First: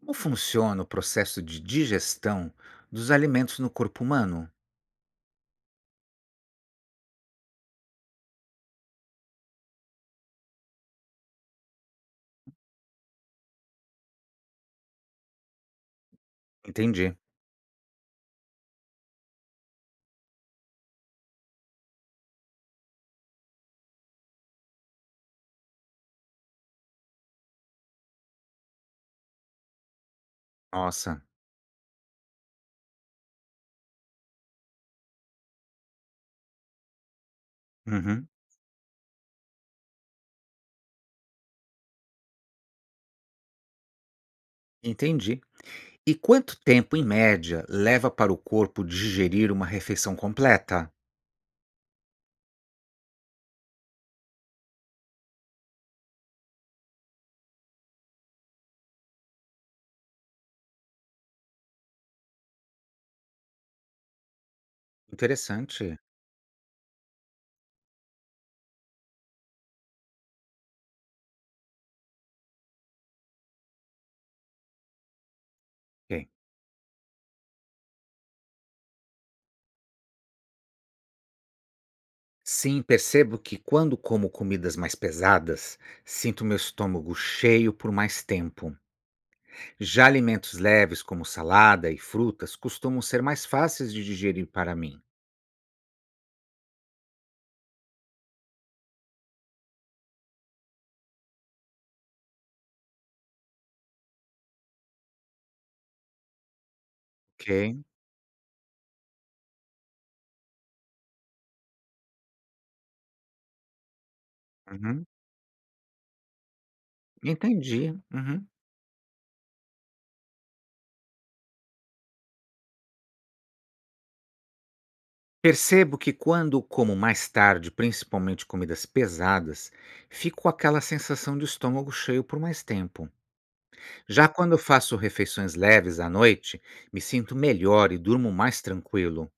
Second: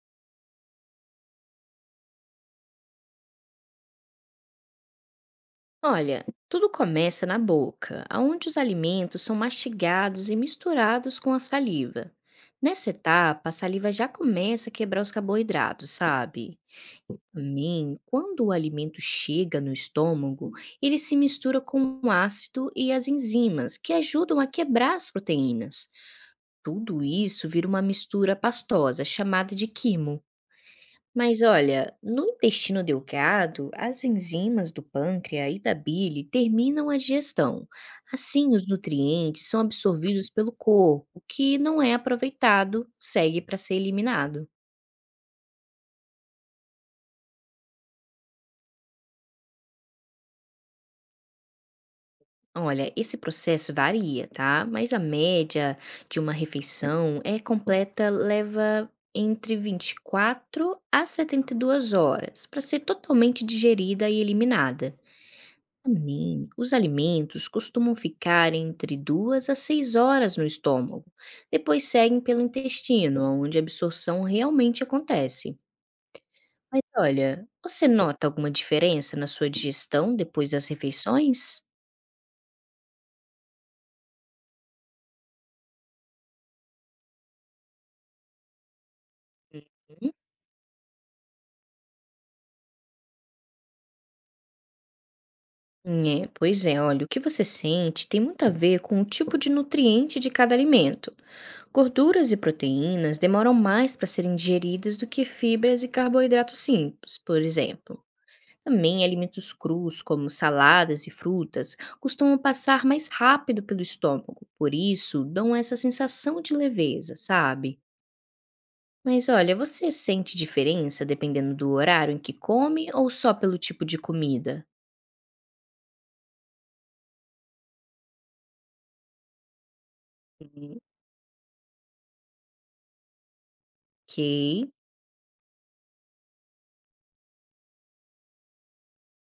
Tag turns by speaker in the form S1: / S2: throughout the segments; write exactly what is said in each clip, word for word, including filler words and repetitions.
S1: Como funciona o processo de digestão dos alimentos no corpo humano?
S2: Olha, tudo começa na boca, onde os alimentos são mastigados e misturados com a saliva. Nessa etapa, a saliva já começa a quebrar os carboidratos, sabe?
S1: Entendi.
S2: Também, quando o alimento chega no estômago, ele se mistura com o ácido e as enzimas, que ajudam a quebrar as proteínas. Tudo isso vira uma mistura pastosa chamada de quimo.
S1: Nossa.
S2: Mas olha, no intestino delgado, as enzimas do pâncreas e da bile terminam a digestão.
S1: Uhum.
S2: Assim, os nutrientes são absorvidos pelo corpo, o que não é aproveitado, segue para ser eliminado.
S1: Entendi. E quanto tempo, em média, leva para o corpo digerir uma refeição completa?
S2: Olha, esse processo varia, tá? Mas a média de uma refeição é completa, leva entre vinte e quatro a setenta e duas horas para ser totalmente digerida e eliminada.
S1: Interessante.
S2: Também, os alimentos costumam ficar entre duas a seis horas no estômago, depois seguem pelo intestino, onde a absorção realmente acontece.
S1: Ok.
S2: Mas olha, você nota alguma diferença na sua digestão depois das refeições?
S1: Sim, percebo que quando como comidas mais pesadas, sinto meu estômago cheio por mais tempo. Já
S2: Uhum.
S1: alimentos leves, como salada e frutas, costumam ser mais fáceis de digerir para mim.
S2: É, pois é, olha, o que você sente tem muito a ver com o tipo de nutriente de cada alimento. Gorduras e proteínas demoram mais para serem digeridas do que fibras e carboidratos simples, por
S1: Ok.
S2: exemplo. Também alimentos crus, como saladas e frutas, costumam passar mais rápido pelo estômago, por
S1: Uhum.
S2: isso dão essa sensação de leveza, sabe?
S1: Entendi. Uhum.
S2: Mas olha, você sente diferença dependendo do horário em que come ou só pelo tipo de comida?
S1: Percebo que quando como mais tarde, principalmente comidas pesadas, fico com
S2: Hum.
S1: aquela sensação de estômago cheio por mais tempo.
S2: Ok.
S1: Já quando eu faço refeições leves à noite, me sinto melhor e durmo mais tranquilo.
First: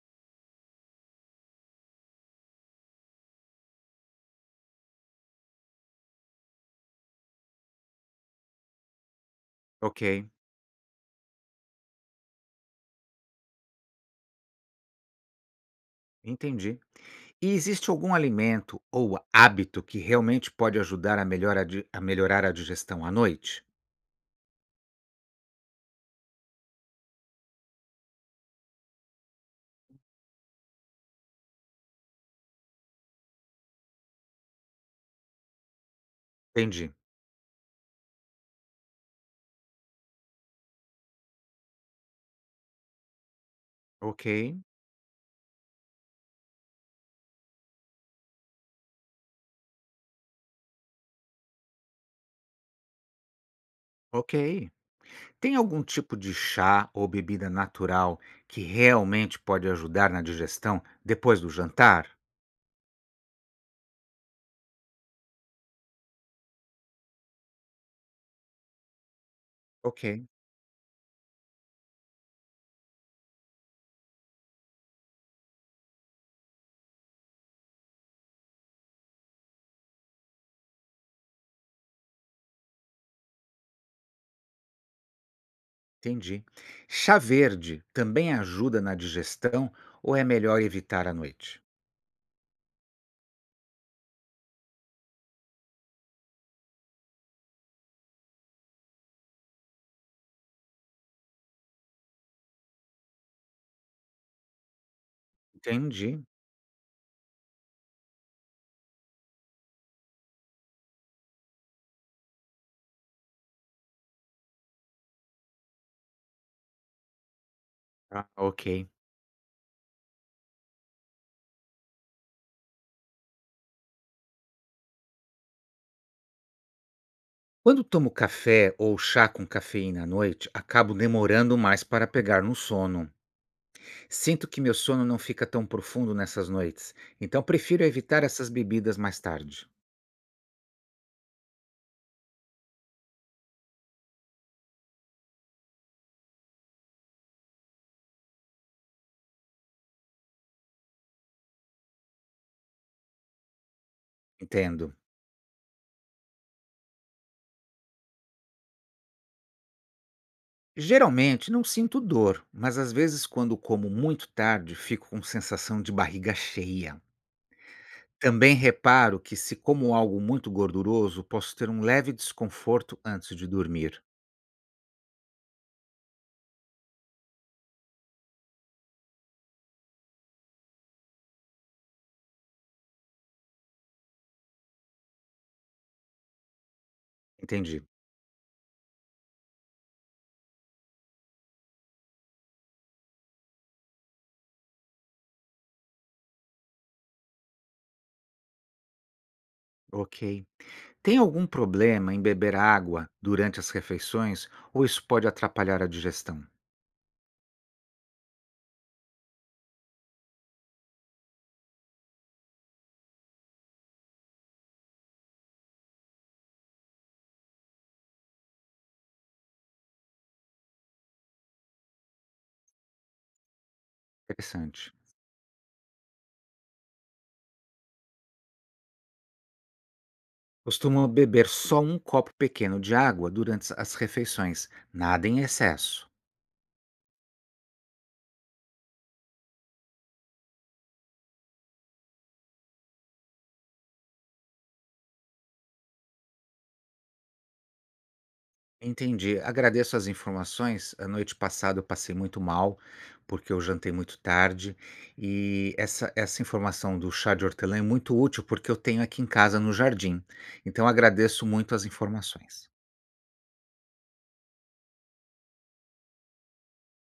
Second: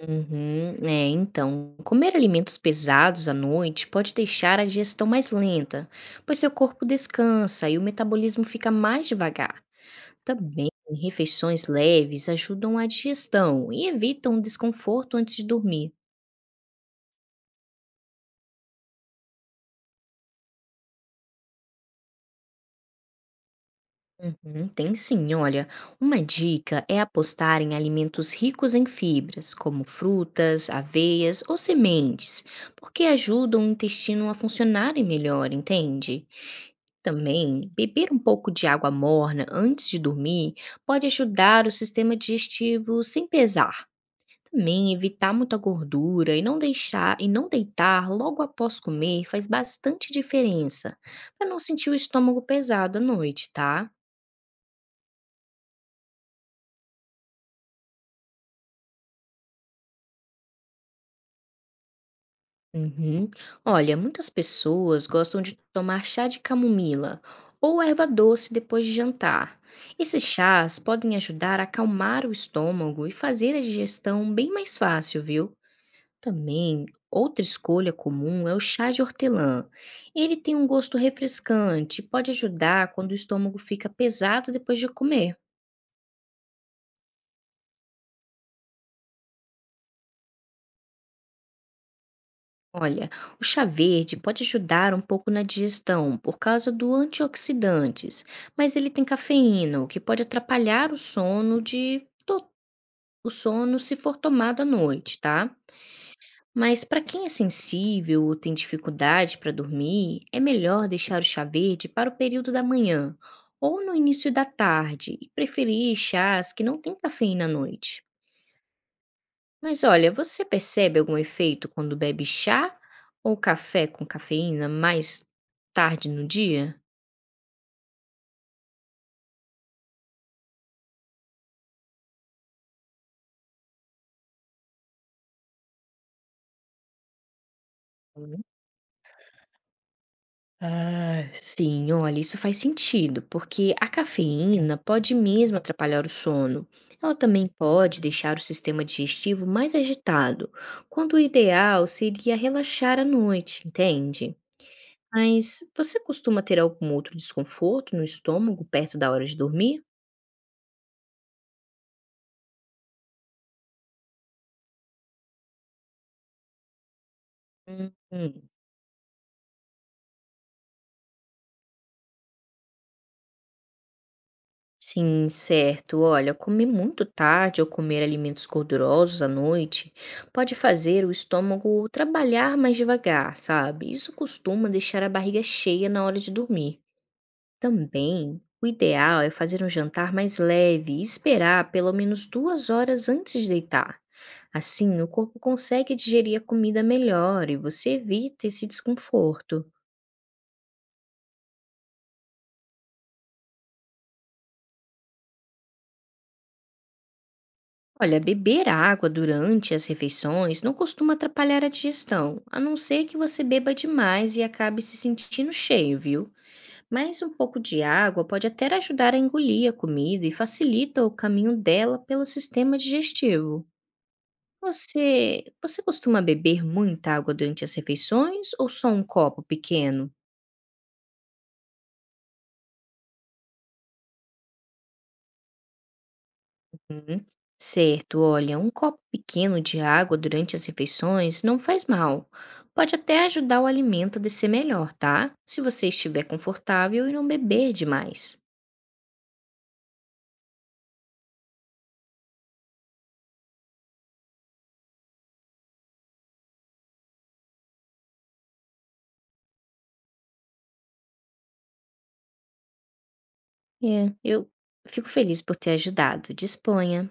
S2: Uhum, é, então, comer alimentos pesados à noite pode deixar a digestão mais lenta, pois seu corpo descansa e o metabolismo fica mais devagar.
S1: Ok,
S2: Também, refeições leves ajudam a digestão e evitam desconforto antes de dormir.
S1: entendi. E existe algum alimento ou hábito que realmente pode ajudar a melhora- a di- a melhorar a digestão à noite?
S2: Uhum, tem sim, olha. Uma dica é apostar em alimentos ricos em fibras, como frutas, aveias ou sementes, porque ajudam o intestino a funcionar melhor, entende?
S1: Entendi.
S2: Também, beber um pouco de água morna antes de dormir pode ajudar o sistema digestivo sem pesar.
S1: Ok,
S2: Também evitar muita gordura e não deixar e não deitar logo após comer faz bastante diferença, para não sentir o estômago pesado à noite, tá?
S1: ok. Tem algum tipo de chá ou bebida natural que realmente pode ajudar na digestão depois do jantar?
S2: Uhum. Olha, muitas pessoas gostam de tomar chá de camomila ou erva doce depois de jantar.
S1: Ok,
S2: Esses chás podem ajudar a acalmar o estômago e fazer a digestão bem mais fácil, viu? Também, outra escolha comum é o chá de hortelã. Ele tem um gosto refrescante, e pode ajudar quando o estômago fica pesado depois de comer.
S1: entendi. Chá verde também ajuda na digestão ou é melhor evitar à noite?
S2: Olha, o chá verde pode ajudar um pouco na digestão por causa do antioxidantes, mas ele tem cafeína, o que pode atrapalhar o sono de to- o sono se for tomado à noite, tá?
S1: Entendi.
S2: Mas para quem é sensível ou tem dificuldade para dormir, é melhor deixar o chá verde para o período da manhã ou no início da tarde e preferir chás que não têm cafeína à noite.
S1: Ah, ok.
S2: Mas olha, você percebe algum efeito quando bebe chá ou café com cafeína mais tarde no dia?
S1: Quando tomo café ou chá com cafeína à noite, acabo demorando mais para pegar no sono. Sinto que meu sono não fica tão profundo nessas noites, então prefiro evitar essas bebidas mais tarde.
S2: Sim, olha, isso faz sentido, porque a cafeína pode mesmo atrapalhar o sono. Ela também pode deixar o sistema digestivo mais agitado, quando o ideal seria relaxar à noite, entende?
S1: Entendo.
S2: Mas você costuma ter algum outro desconforto no estômago perto da hora de dormir?
S1: Geralmente não sinto dor, mas às vezes quando como muito tarde, fico com sensação de barriga cheia.
S2: Hum.
S1: Também reparo que se como algo muito gorduroso, posso ter um leve desconforto antes de dormir.
S2: Sim, certo. Olha, comer muito tarde ou comer alimentos gordurosos à noite pode fazer o estômago trabalhar mais devagar, sabe? Isso costuma deixar a barriga cheia na hora de dormir.
S1: Entendi.
S2: Também, o ideal é fazer um jantar mais leve e esperar pelo menos duas horas antes de deitar. Assim, o corpo consegue digerir a comida melhor e você evita esse desconforto.
S1: Ok. Tem algum problema em beber água durante as refeições ou isso pode atrapalhar a digestão?
S2: Olha, beber água durante as refeições não costuma atrapalhar a digestão, a não ser que você beba demais e acabe se sentindo cheio, viu? Mas um pouco de água pode até ajudar a engolir a comida e facilita o caminho dela pelo sistema digestivo.
S1: Interessante.
S2: Você, você costuma beber muita água durante as refeições ou só um copo pequeno?
S1: Costumo beber só um copo pequeno de água durante as refeições, nada em excesso.
S2: Uhum. Certo, olha, um copo pequeno de água durante as refeições não faz mal. Pode até ajudar o alimento a descer melhor, tá? Se você estiver confortável e não beber demais.
S1: Entendi. Agradeço as informações. A noite passada eu passei muito mal, porque eu jantei muito tarde. E essa, essa informação do chá de hortelã é muito útil, porque eu tenho aqui em casa no jardim. Então agradeço muito as informações.
S2: É, eu fico feliz por ter ajudado. Disponha.